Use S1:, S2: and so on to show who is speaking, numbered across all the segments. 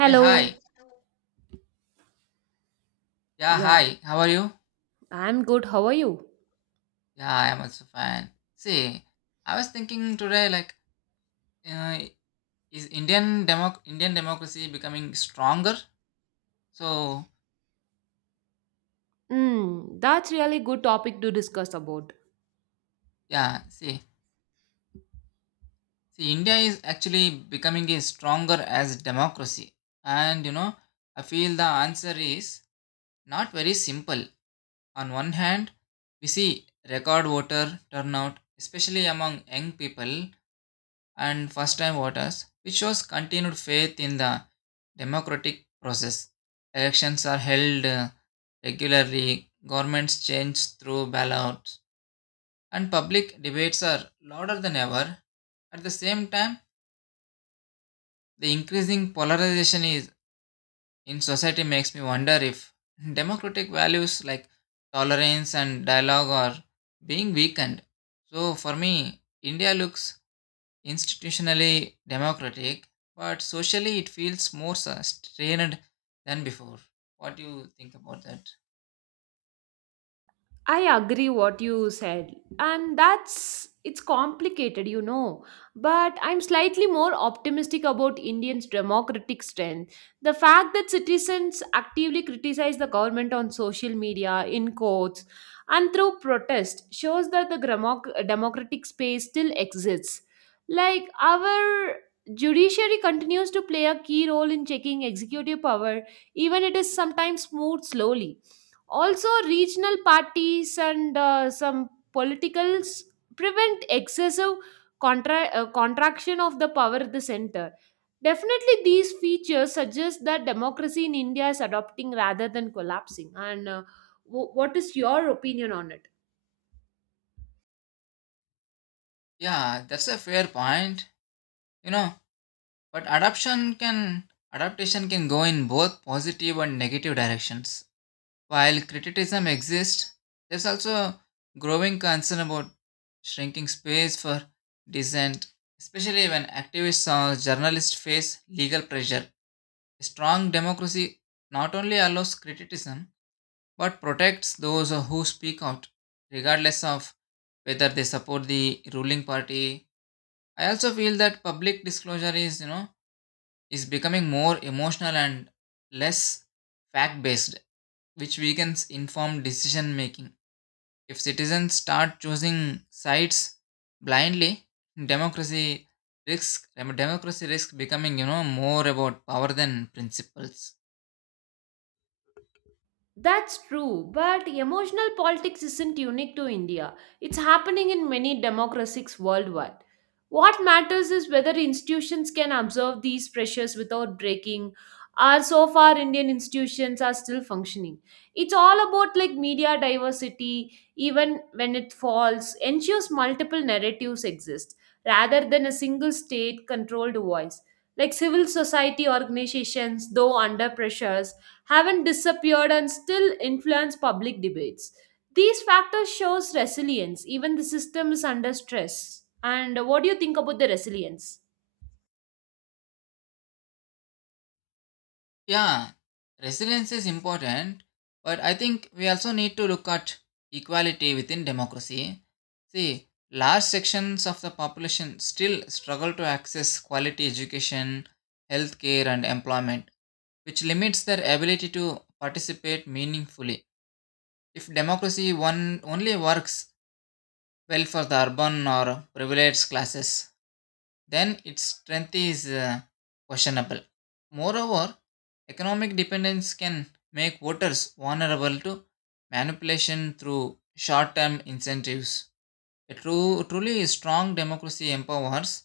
S1: Hey, hi. Yeah,
S2: Yeah,
S1: hi. How are you?
S2: I'm good. How are you?
S1: Yeah, I am also fine. See, I was thinking today, uh, is Indian democracy becoming stronger? So,
S2: Mm, that's really good topic to discuss about.
S1: yeah, see, see, India is actually becoming a stronger as democracy, and I feel the answer is not very simple. On one hand, we see record voter turnout, especially among young people, and first time voters, which shows continued faith in the democratic process. Elections are held regularly, governments change through ballots, and public debates are louder than ever. At the same time, the increasing polarization is in society makes me wonder if democratic values like tolerance and dialogue are being weakened. So for me, India looks institutionally democratic, but socially it feels more strained than before. What do you think about that?
S2: I agree what you said and that's it's complicated you know but I'm slightly more optimistic about Indians democratic strength the fact that citizens actively criticize the government on social media in courts and through protest shows that the democratic space still exists like our judiciary continues to play a key role in checking executive power even it is sometimes moved slowly also, regional parties and some politicals prevent excessive contraction of the power at the center. Definitely, these features suggest that democracy in India is adopting rather than collapsing. What is your opinion on it?
S1: Yeah, that's a fair point. You know, but adoption can adaptation can go in both positive and negative directions. While criticism exists, there's also growing concern about shrinking space for dissent, especially when activists or journalists face legal pressure. A strong democracy not only allows criticism but protects those who speak out, regardless of whether they support the ruling party. I also feel that public disclosure is, is becoming more emotional and less fact based, which weakens informed decision making. If citizens start choosing sides blindly, democracy democracy risks becoming, more about power than principles.
S2: That's true, but emotional politics isn't unique to India. It's happening in many democracies worldwide. What matters is whether institutions can absorb these pressures without breaking. Are so far Indian institutions are still functioning. It's all about like media diversity, even when it falls, ensures multiple narratives exist rather than a single state controlled voice. Like civil society organizations, though under pressures, haven't disappeared and still influence public debates. These factors shows resilience even the system is under stress. And what do you think about the resilience?
S1: Yeah, resilience is important, but I think we also need to look at equality within democracy. See, large sections of the population still struggle to access quality education, healthcare, and employment, which limits their ability to participate meaningfully. If democracy one only works well for the urban or privileged classes, then its strength is questionable. Moreover, economic dependence can make voters vulnerable to manipulation through short term incentives. Truly strong democracy empowers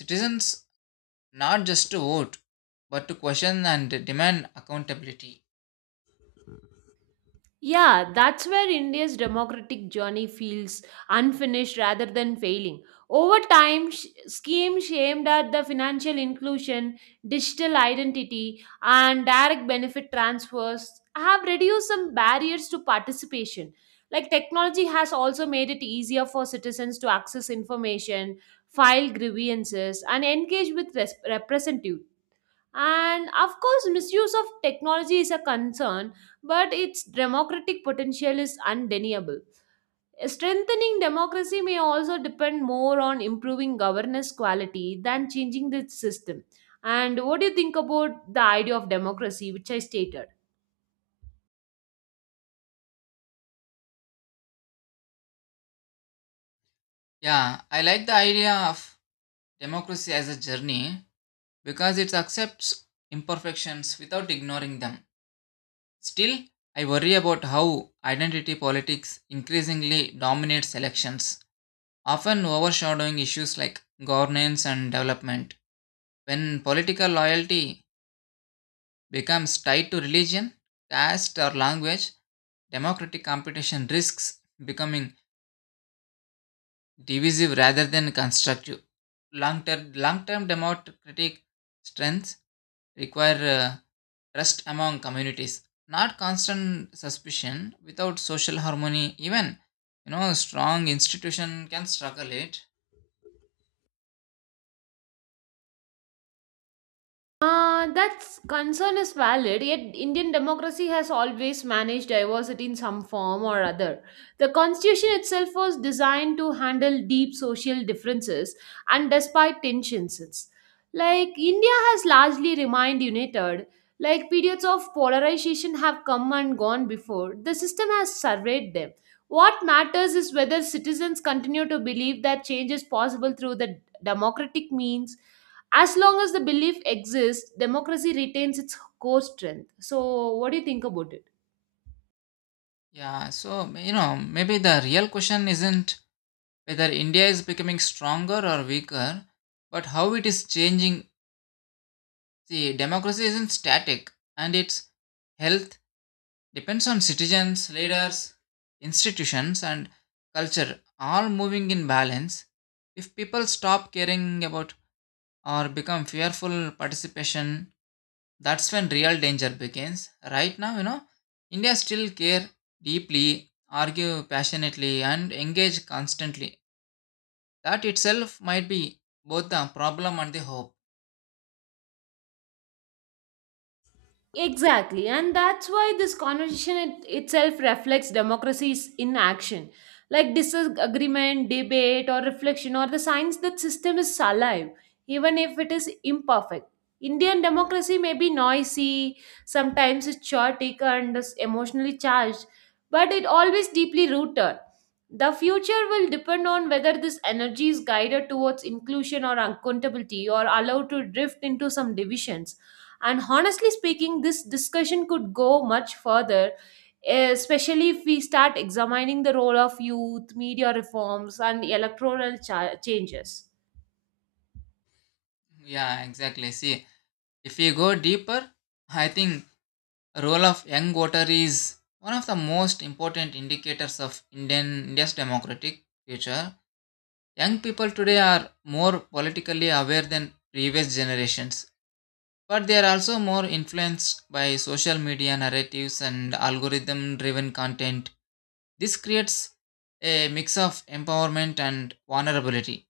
S1: citizens not just to vote but to question and demand accountability.
S2: Yeah, that's where India's democratic journey feels unfinished rather than failing. Over time, schemes aimed at the financial inclusion, digital identity, and direct benefit transfers have reduced some barriers to participation. Like technology has also made it easier for citizens to access information, file grievances, and engage with representatives. And of course, misuse of technology is a concern, but its democratic potential is undeniable. Strengthening democracy may also depend more on improving governance quality than changing the system. And what do you think about the idea of democracy, which I stated?
S1: Yeah, I like the idea of democracy as a journey because it accepts imperfections without ignoring them. Still, I worry about how identity politics increasingly dominates elections, often overshadowing issues like governance and development. When political loyalty becomes tied to religion, caste, or language, democratic competition risks becoming divisive rather than constructive. Long term democratic strength require trust among communities not constant suspicion without social harmony even strong institution can struggle it.
S2: That concern is valid, yet Indian democracy has always managed diversity in some form or other. The constitution itself was designed to handle deep social differences and despite tensions. Like India has largely remained united, like periods of polarization have come and gone before, the system has surveyed them. What matters is whether citizens continue to believe that change is possible through the democratic means as long as the belief exists, democracy retains its core strength. So, what do you think about it?
S1: Yeah so maybe the real question isn't whether India is becoming stronger or weaker but how it is changing. See, democracy isn't static and its health depends on citizens, leaders, institutions, and culture all moving in balance. If people stop caring about or become fearful participation, that's when real danger begins. Right now, India still care deeply, argue passionately, and engage constantly. That itself might be both the problem and the hope.
S2: Exactly, and that's why this itself reflects democracies in action, like disagreement, debate, or reflection, or the signs that system is alive, even if it is imperfect. Indian democracy may be noisy, sometimes it's chaotic and is emotionally charged, but it always deeply rooted. The future will depend on whether this energy is guided towards inclusion or accountability, or allowed to drift into some divisions and honestly speaking, this discussion could go much further, especially if we start examining the role of youth, media reforms, and electoral changes.
S1: Yeah, exactly. See, if we go deeper I think role of young voter is one of the most important indicators of indian India's democratic future. Young people today are more politically aware than previous generations. But they are also more influenced by social media narratives and algorithm driven content. This creates a mix of empowerment and vulnerability,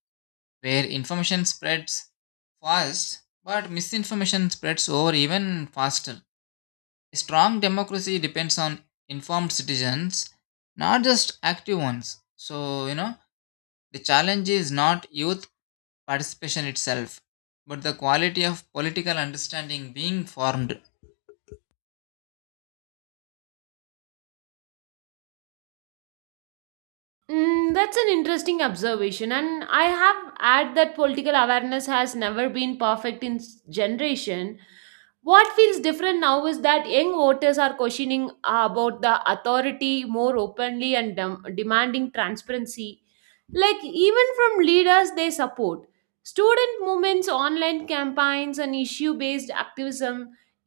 S1: where information spreads fast, but misinformation spreads over even faster. A strong democracy depends on informed citizens, not just active ones. So, the challenge is not youth participation itself, but the quality of political understanding being formed.
S2: Mm, that's an interesting observation, and I have add that political awareness has never been perfect in generation. What feels different now is that young voters are questioning about the authority more openly and demanding transparency like even from leaders they support student movements online campaigns and issue based activism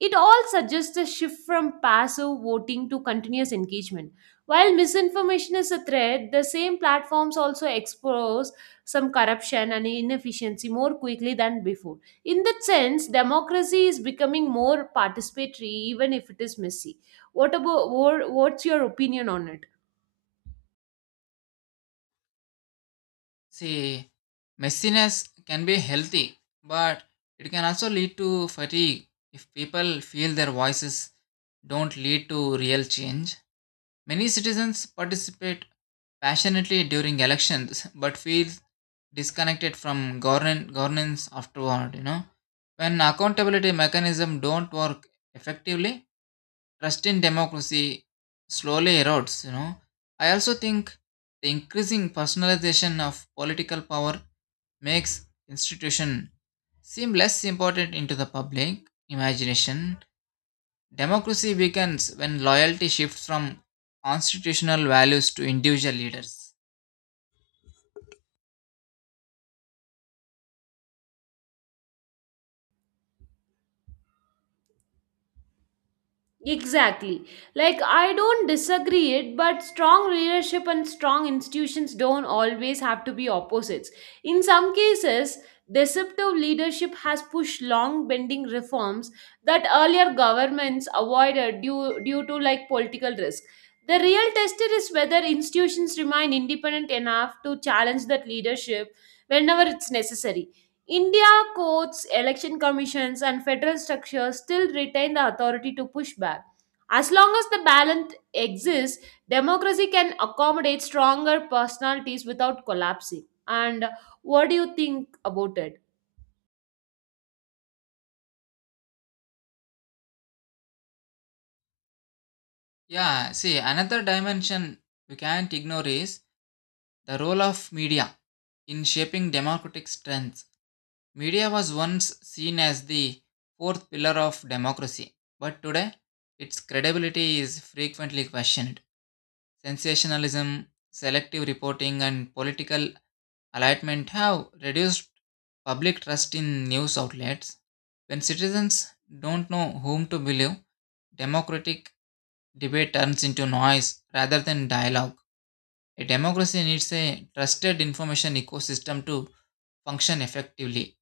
S2: it all suggests a shift from passive voting to continuous engagement while misinformation is a threat the same platforms also expose some corruption and inefficiency more quickly than before in that sense democracy is becoming more participatory even if it is messy what's your opinion on it?
S1: See, messiness can be healthy, but it can also lead to fatigue if people feel their voices don't lead to real change. Many citizens participate passionately during elections but feel disconnected from governance afterward, When accountability mechanism don't work effectively, trust in democracy slowly erodes, I also think the increasing personalization of political power makes institution seem less important into the public imagination. Democracy weakens when loyalty shifts from constitutional values to individual leaders.
S2: Exactly. Like, I don't disagree it, but strong leadership and strong institutions don't always have to be opposites. In some cases, deceptive leadership has pushed long bending reforms that earlier governments avoided due to like political risk. The real tester is whether institutions remain independent enough to challenge that leadership whenever it's necessary India courts, election commissions, and federal structures still retain the authority to push back. As long as the balance exists, democracy can accommodate stronger personalities without collapsing. And what do you think about it?
S1: Yeah, see, another dimension we can't ignore is the role of media in shaping democratic strength. Media was once seen as the fourth pillar of democracy, but today its credibility is frequently questioned. Sensationalism, selective reporting, and political alignment have reduced public trust in news outlets. When citizens don't know whom to believe, democratic debate turns into noise rather than dialogue. A democracy needs a trusted information ecosystem to function effectively.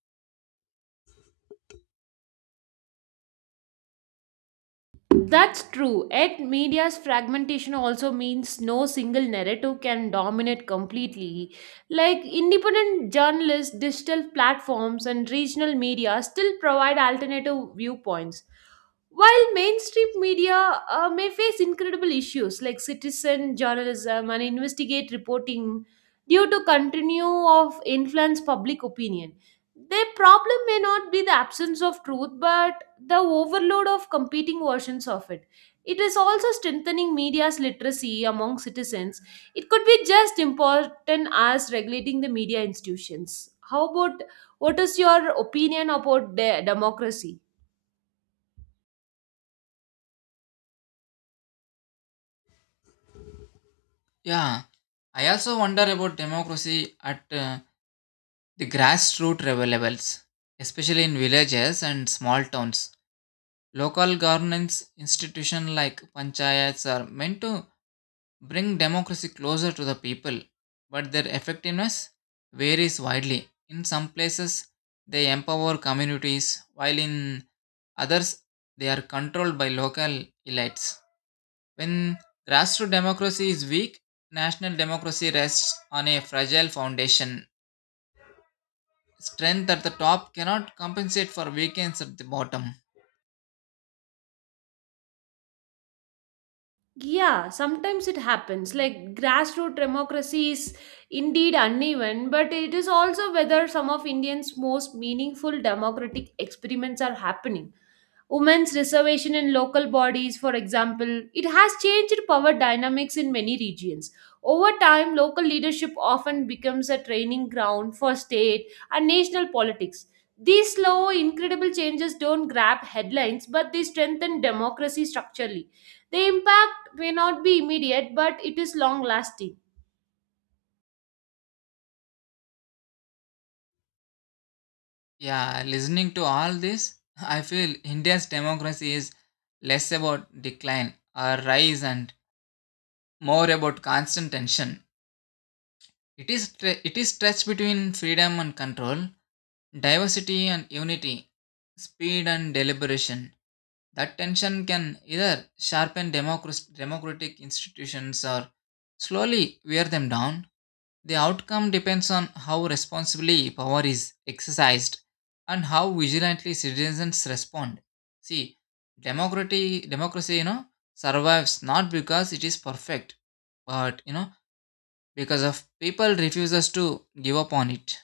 S2: That's true. Yet media's fragmentation also means no single narrative can dominate completely. Like independent journalists, digital platforms, and regional media still provide alternative viewpoints. While mainstream media may face incredible issues like citizen journalism and investigate reporting due to continue of influence public opinion, their problem may not be the absence of truth, but the overload of competing versions of it. It is also strengthening media's literacy among citizens. It could be just important as regulating the media institutions. How about what is your opinion about democracy?
S1: Yeah, I also wonder about democracy at the grassroots levels, especially in villages and small towns. Local governance institutions like panchayats are meant to bring democracy closer to the people, but their effectiveness varies widely. In some places, they empower communities, while in others, they are controlled by local elites. When grassroots democracy is weak, national democracy rests on a fragile foundation. Strength at the top cannot compensate for weakness at the bottom.
S2: Yeah, sometimes it happens. Like grassroots democracy is indeed uneven, but it is also whether some of Indians' most meaningful democratic experiments are happening. Women's reservation in local bodies, for example, it has changed power dynamics in many regions. Over time, local leadership often becomes a training ground for state and national politics. These slow, incredible changes don't grab headlines, but they strengthen democracy structurally. The impact may not be immediate, but it is long lasting.
S1: Yeah, listening to all this, I feel India's democracy is less about decline or rise and more about constant tension. It is stretched between freedom and control, diversity and unity, speed and deliberation. That tension can either sharpen democratic institutions or slowly wear them down. The outcome depends on how responsibly power is exercised and how vigilantly citizens respond. See, democracy, survives not because it is perfect, but because of people refuses to give up on it.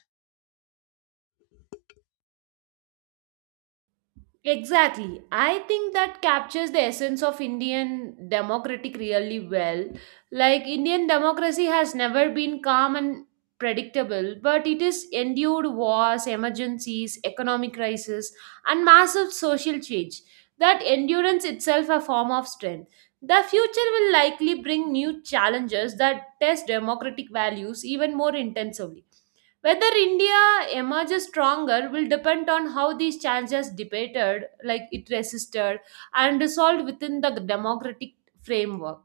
S2: Exactly. I think that captures the essence of Indian democratic really well. Like Indian democracy has never been calm and predictable, but it has endured wars, emergencies, economic crisis, and massive social change. That endurance itself a form of strength. The future will likely bring new challenges that test democratic values even more intensively. Whether India emerges stronger will depend on how these challenges debated, like it resisted and resolved within the democratic framework.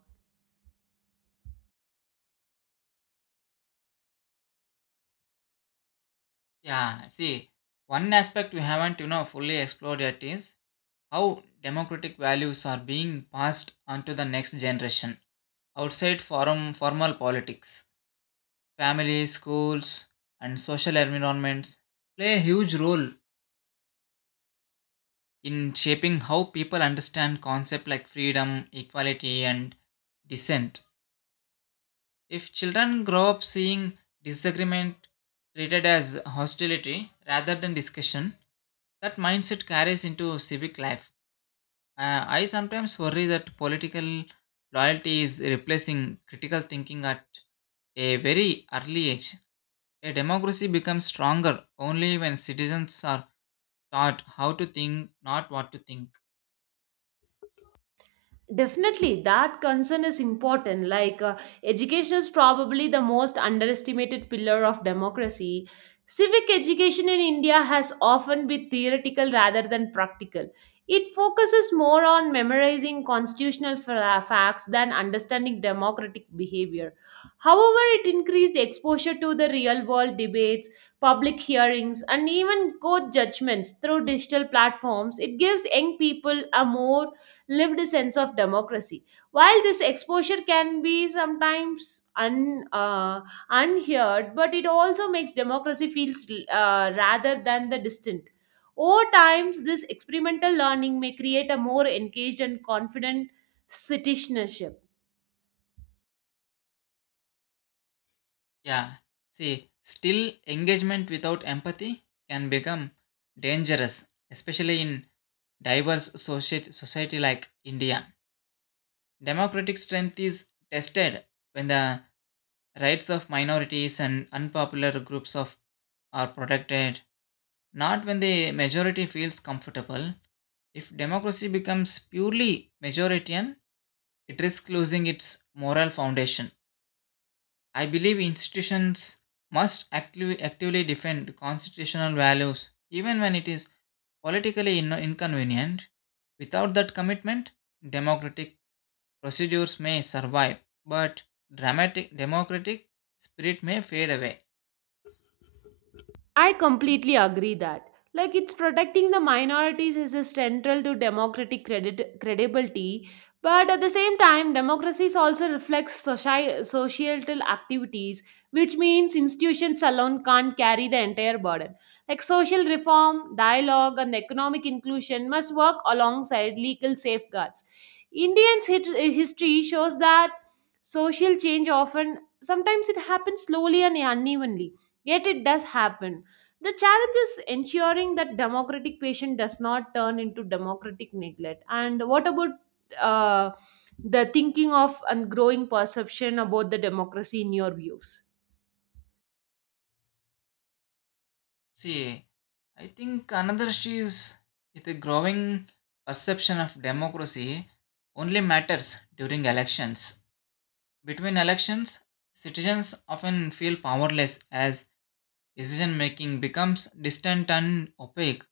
S1: Yeah, see, one aspect we haven't fully explored yet is how democratic values are being passed on to the next generation outside forum formal politics. Families, schools, and social environments play a huge role in shaping how people understand concepts like freedom, equality, and dissent. If children grow up seeing disagreement treated as hostility rather than discussion, that mindset carries into civic life. I sometimes worry that political loyalty is replacing critical thinking at a very early age. A democracy becomes stronger only when citizens are taught how to think, not what to think.
S2: Definitely, that concern is important. Education is probably the most underestimated pillar of democracy. Civic education in India has often been theoretical rather than practical. It focuses more on memorizing constitutional facts than understanding democratic behavior. However, it increased exposure to the real world debates, public hearings, and even court judgments through digital platforms. It gives young people a more lived sense of democracy. While this exposure can be sometimes unheard, but it also makes democracy feels rather than the distant. Over times, this experimental learning may create a more engaged and confident citizenship.
S1: Yeah, see, still engagement without empathy can become dangerous, especially in society like India. Democratic strength is tested when the rights of minorities and unpopular groups of are protected, not when the majority feels comfortable. If democracy becomes purely majoritarian, it risks losing its moral foundation. I believe institutions must actively defend constitutional values even when it is politically inconvenient. Without that commitment, democratic procedures may survive, but dramatic democratic spirit may fade away.
S2: I completely agree that. Like it's protecting the minorities is a central to democratic credit credibility, but at the same time, democracies also reflects societal activities, which means institutions alone can't carry the entire burden. Like social reform, dialogue, and economic inclusion must work alongside legal safeguards. Indians' history shows that social change often, sometimes it happens slowly and unevenly, yet it does happen the challenge is ensuring that democratic patient does not turn into democratic neglect. And what about uh, the thinking of and growing perception about the democracy in your views?
S1: See, I think another issue is the growing perception of democracy only matters during elections. Between elections, citizens often feel powerless as decision making becomes distant and opaque.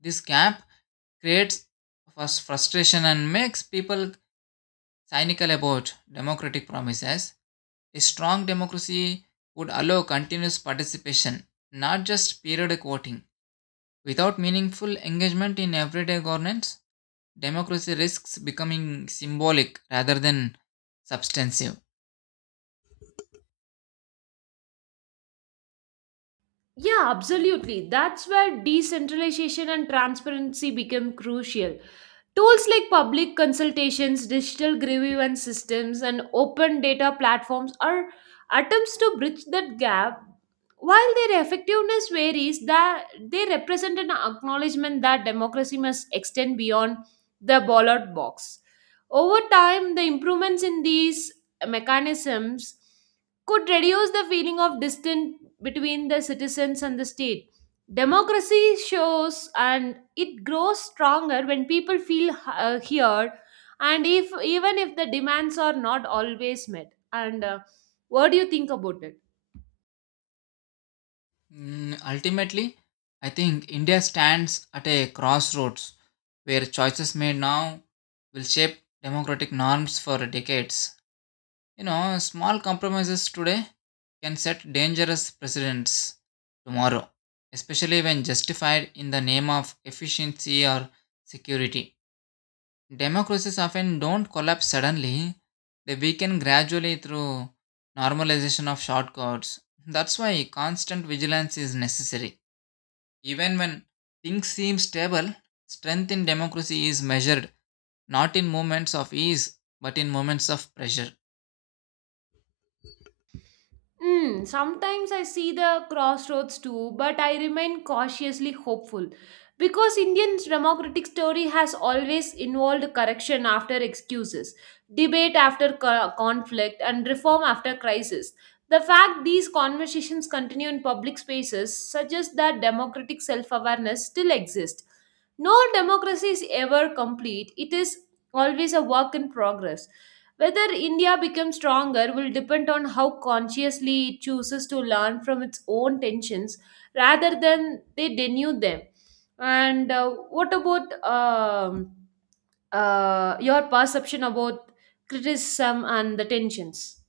S1: This gap creates frustration and makes people cynical about democratic promises. A strong democracy would allow continuous participation, not just periodic voting. Without meaningful engagement in everyday governance, democracy risks becoming symbolic rather than substantive.
S2: Yeah, absolutely. That's where decentralization and transparency become crucial. Tools like public consultations, digital grievance systems, and open data platforms are attempts to bridge that gap. While their effectiveness varies, that they represent an acknowledgement that democracy must extend beyond the ballot box. Over time, the improvements in these mechanisms could reduce the feeling of distance between the citizens and the state. Democracy shows and it grows stronger when people feel heard, and if even if the demands are not always met. And What do you think about it?
S1: Mm, ultimately, I think India stands at a crossroads where choices made now will shape democratic norms for decades. Small compromises today can set dangerous precedents tomorrow, especially when justified in the name of efficiency or security. Democracies often don't collapse suddenly, they weaken gradually through normalization of shortcuts. That's why constant vigilance is necessary. Even when things seem stable, strength in democracy is measured not in moments of ease but in moments of pressure.
S2: Mm, sometimes I see the crossroads too, but I remain cautiously hopeful because Indian democratic story has always involved correction after excuses, debate after conflict, and reform after crisis. The fact these conversations continue in public spaces suggests that democratic self awareness still exists. No democracy is ever complete, it is always a work in progress. Whether India becomes stronger will depend on how consciously it chooses to learn from its own tensions rather than they denude them. And what about Your perception about criticism and the tensions?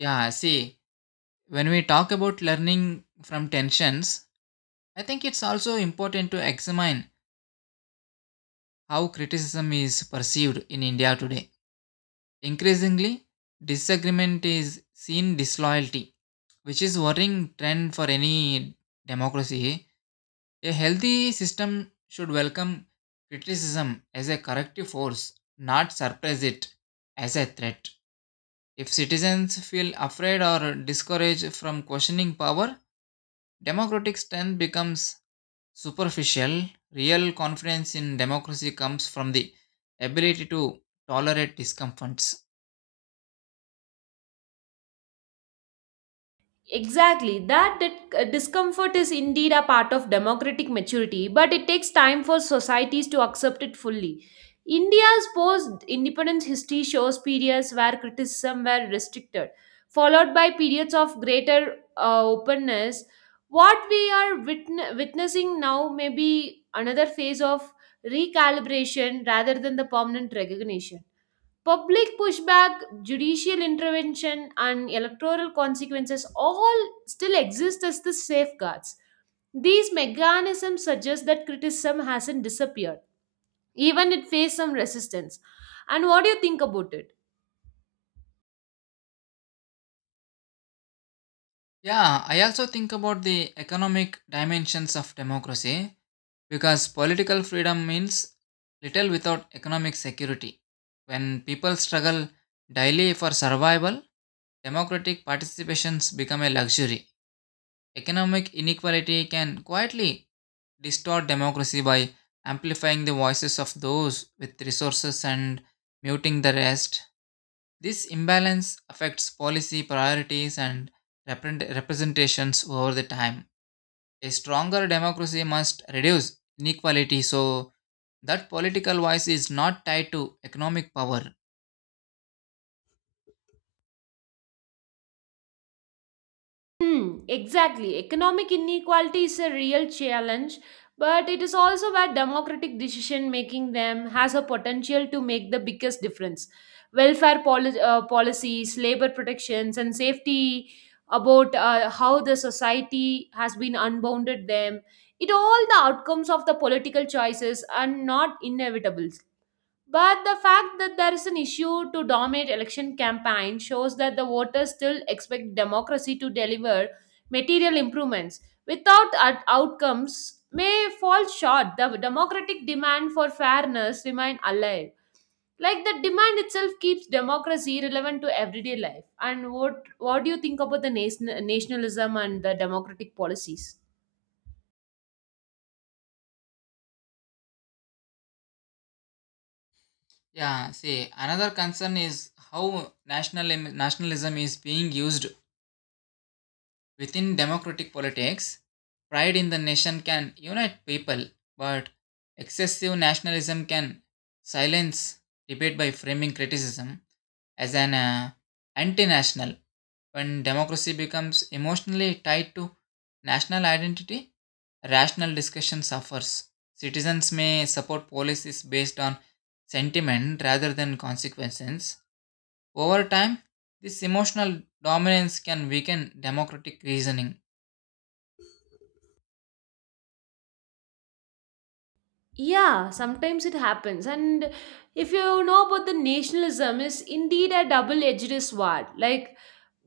S1: Yeah, see, when we talk about learning from tensions, I think it's also important to examine how criticism is perceived in India today. Increasingly, disagreement is seen disloyalty, which is worrying trend for any democracy. A healthy system should welcome criticism as a corrective force, not suppress it as a threat. If citizens feel afraid or discouraged from questioning power, democratic strength becomes superficial. Real confidence in democracy comes from the ability to tolerate discomforts.
S2: Exactly. That discomfort is indeed a part of democratic maturity, but it takes time for societies to accept it fully. India's post independence history shows periods where criticism were restricted, followed by periods of greater openness. What we are witnessing now may be another phase of recalibration rather than the permanent recognition. Public pushback, judicial intervention, and electoral consequences all still exist as the safeguards. These mechanisms suggest that criticism hasn't disappeared, even it faced some resistance. And what do you think about it?
S1: Yeah, I also think about the economic dimensions of democracy because political freedom means little without economic security. When people struggle daily for survival, democratic participations become a luxury. Economic inequality can quietly distort democracy by amplifying the voices of those with resources and muting the rest. This imbalance affects policy priorities and representations over the time. A stronger democracy must reduce inequality so that political voice is not tied to economic power.
S2: Hmm, exactly. Economic inequality is a real challenge, but it is also where democratic decision making them has a potential to make the biggest difference. Policies, labor protections, and safety about how the society has been unbounded them. It all the outcomes of the political choices are not inevitable. But the fact that there is an issue to dominate election campaign shows that the voters still expect democracy to deliver material improvements without outcomes may fall short. The democratic demand for fairness remain alive. Like the demand itself keeps democracy relevant to everyday life. And what do you think about the nationalism and the democratic policies?
S1: Yeah, see, another concern is how nationalism is being used within democratic politics. Pride in the nation can unite people, but excessive nationalism can silence debate by framing criticism as an anti-national. When democracy becomes emotionally tied to national identity, rational discussion suffers. Citizens may support policies based on sentiment rather than consequences. Over time, this emotional dominance can weaken democratic reasoning.
S2: Yeah, sometimes it happens. And if you know about the nationalism, is indeed a double-edged sword. Like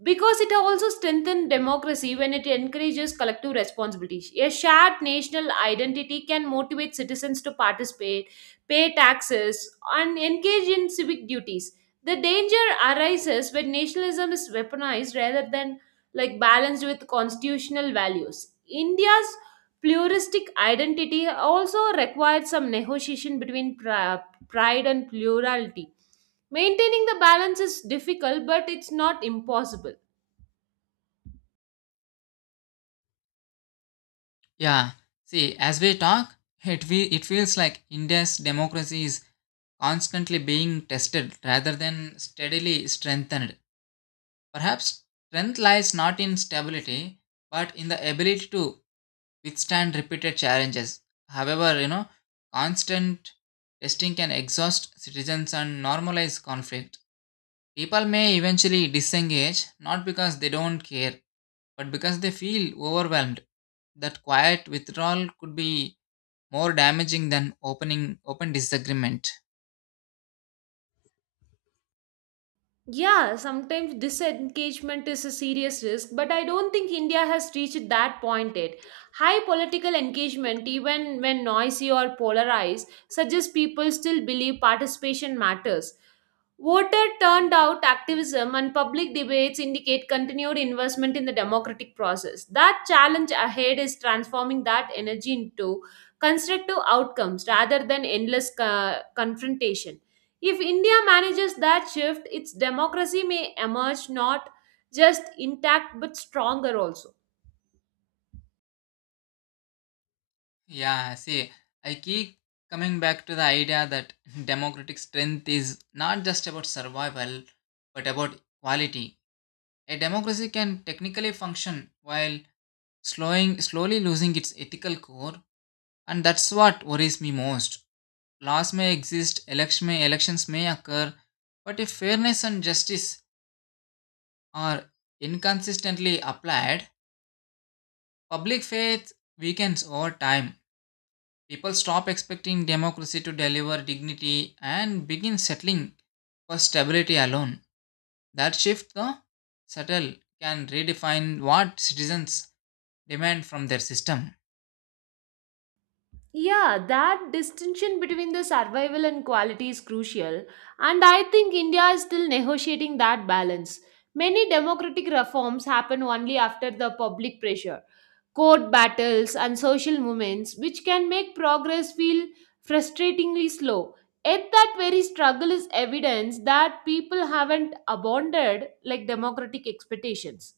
S2: because it also strengthens democracy when it encourages collective responsibility. A shared national identity can motivate citizens to participate, pay taxes, and engage in civic duties. The danger arises when nationalism is weaponized rather than like balanced with constitutional values. India's pluralistic identity also required some negotiation between pride and plurality. Maintaining the balance is difficult, but it's not impossible.
S1: Yeah, see, as we talk, it feels like India's democracy is constantly being tested rather than steadily strengthened. Perhaps strength lies not in stability, but in the ability to withstand repeated challenges. However, constant testing can exhaust citizens and normalize conflict. People may eventually disengage not because they don't care, but because they feel overwhelmed. That quiet withdrawal could be more damaging than open disagreement.
S2: Yeah, sometimes disengagement is a serious risk, but I don't think India has reached that point yet. High political engagement, even when noisy or polarized, suggests people still believe participation matters. Voter turned out activism and public debates indicate continued investment in the democratic process. That challenge ahead is transforming that energy into constructive outcomes rather than endless confrontation. If India manages that shift, its democracy may emerge not just intact but stronger also.
S1: Yeah, see, I keep coming back to the idea that democratic strength is not just about survival, but about quality. A democracy can technically function while slowly losing its ethical core, and that's what worries me most. Laws may exist, elections may occur, but if fairness and justice are inconsistently applied, public faith weakens over time. People stop expecting democracy to deliver dignity and begin settling for stability alone. That shift, though subtle, can redefine what citizens demand from their system.
S2: Yeah, that distinction between the survival and quality is crucial, and I think India is still negotiating that balance. Many democratic reforms happen only after the public pressure, court battles, and social movements, which can make progress feel frustratingly slow. Yet, that very struggle is evidence that people haven't abandoned like democratic expectations.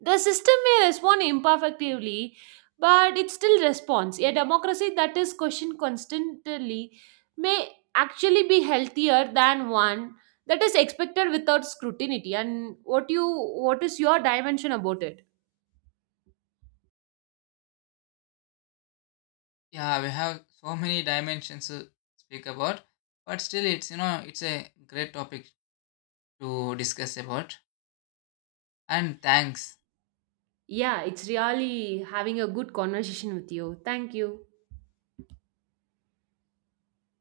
S2: The system may respond imperfectly, but it still responds. A democracy that is questioned constantly may actually be healthier than one that is expected without scrutiny. And what is your dimension about it?
S1: Yeah, we have so many dimensions to speak about, but still, it's it's a great topic to discuss about. And thanks.
S2: Yeah, it's really having a good conversation with you. Thank you.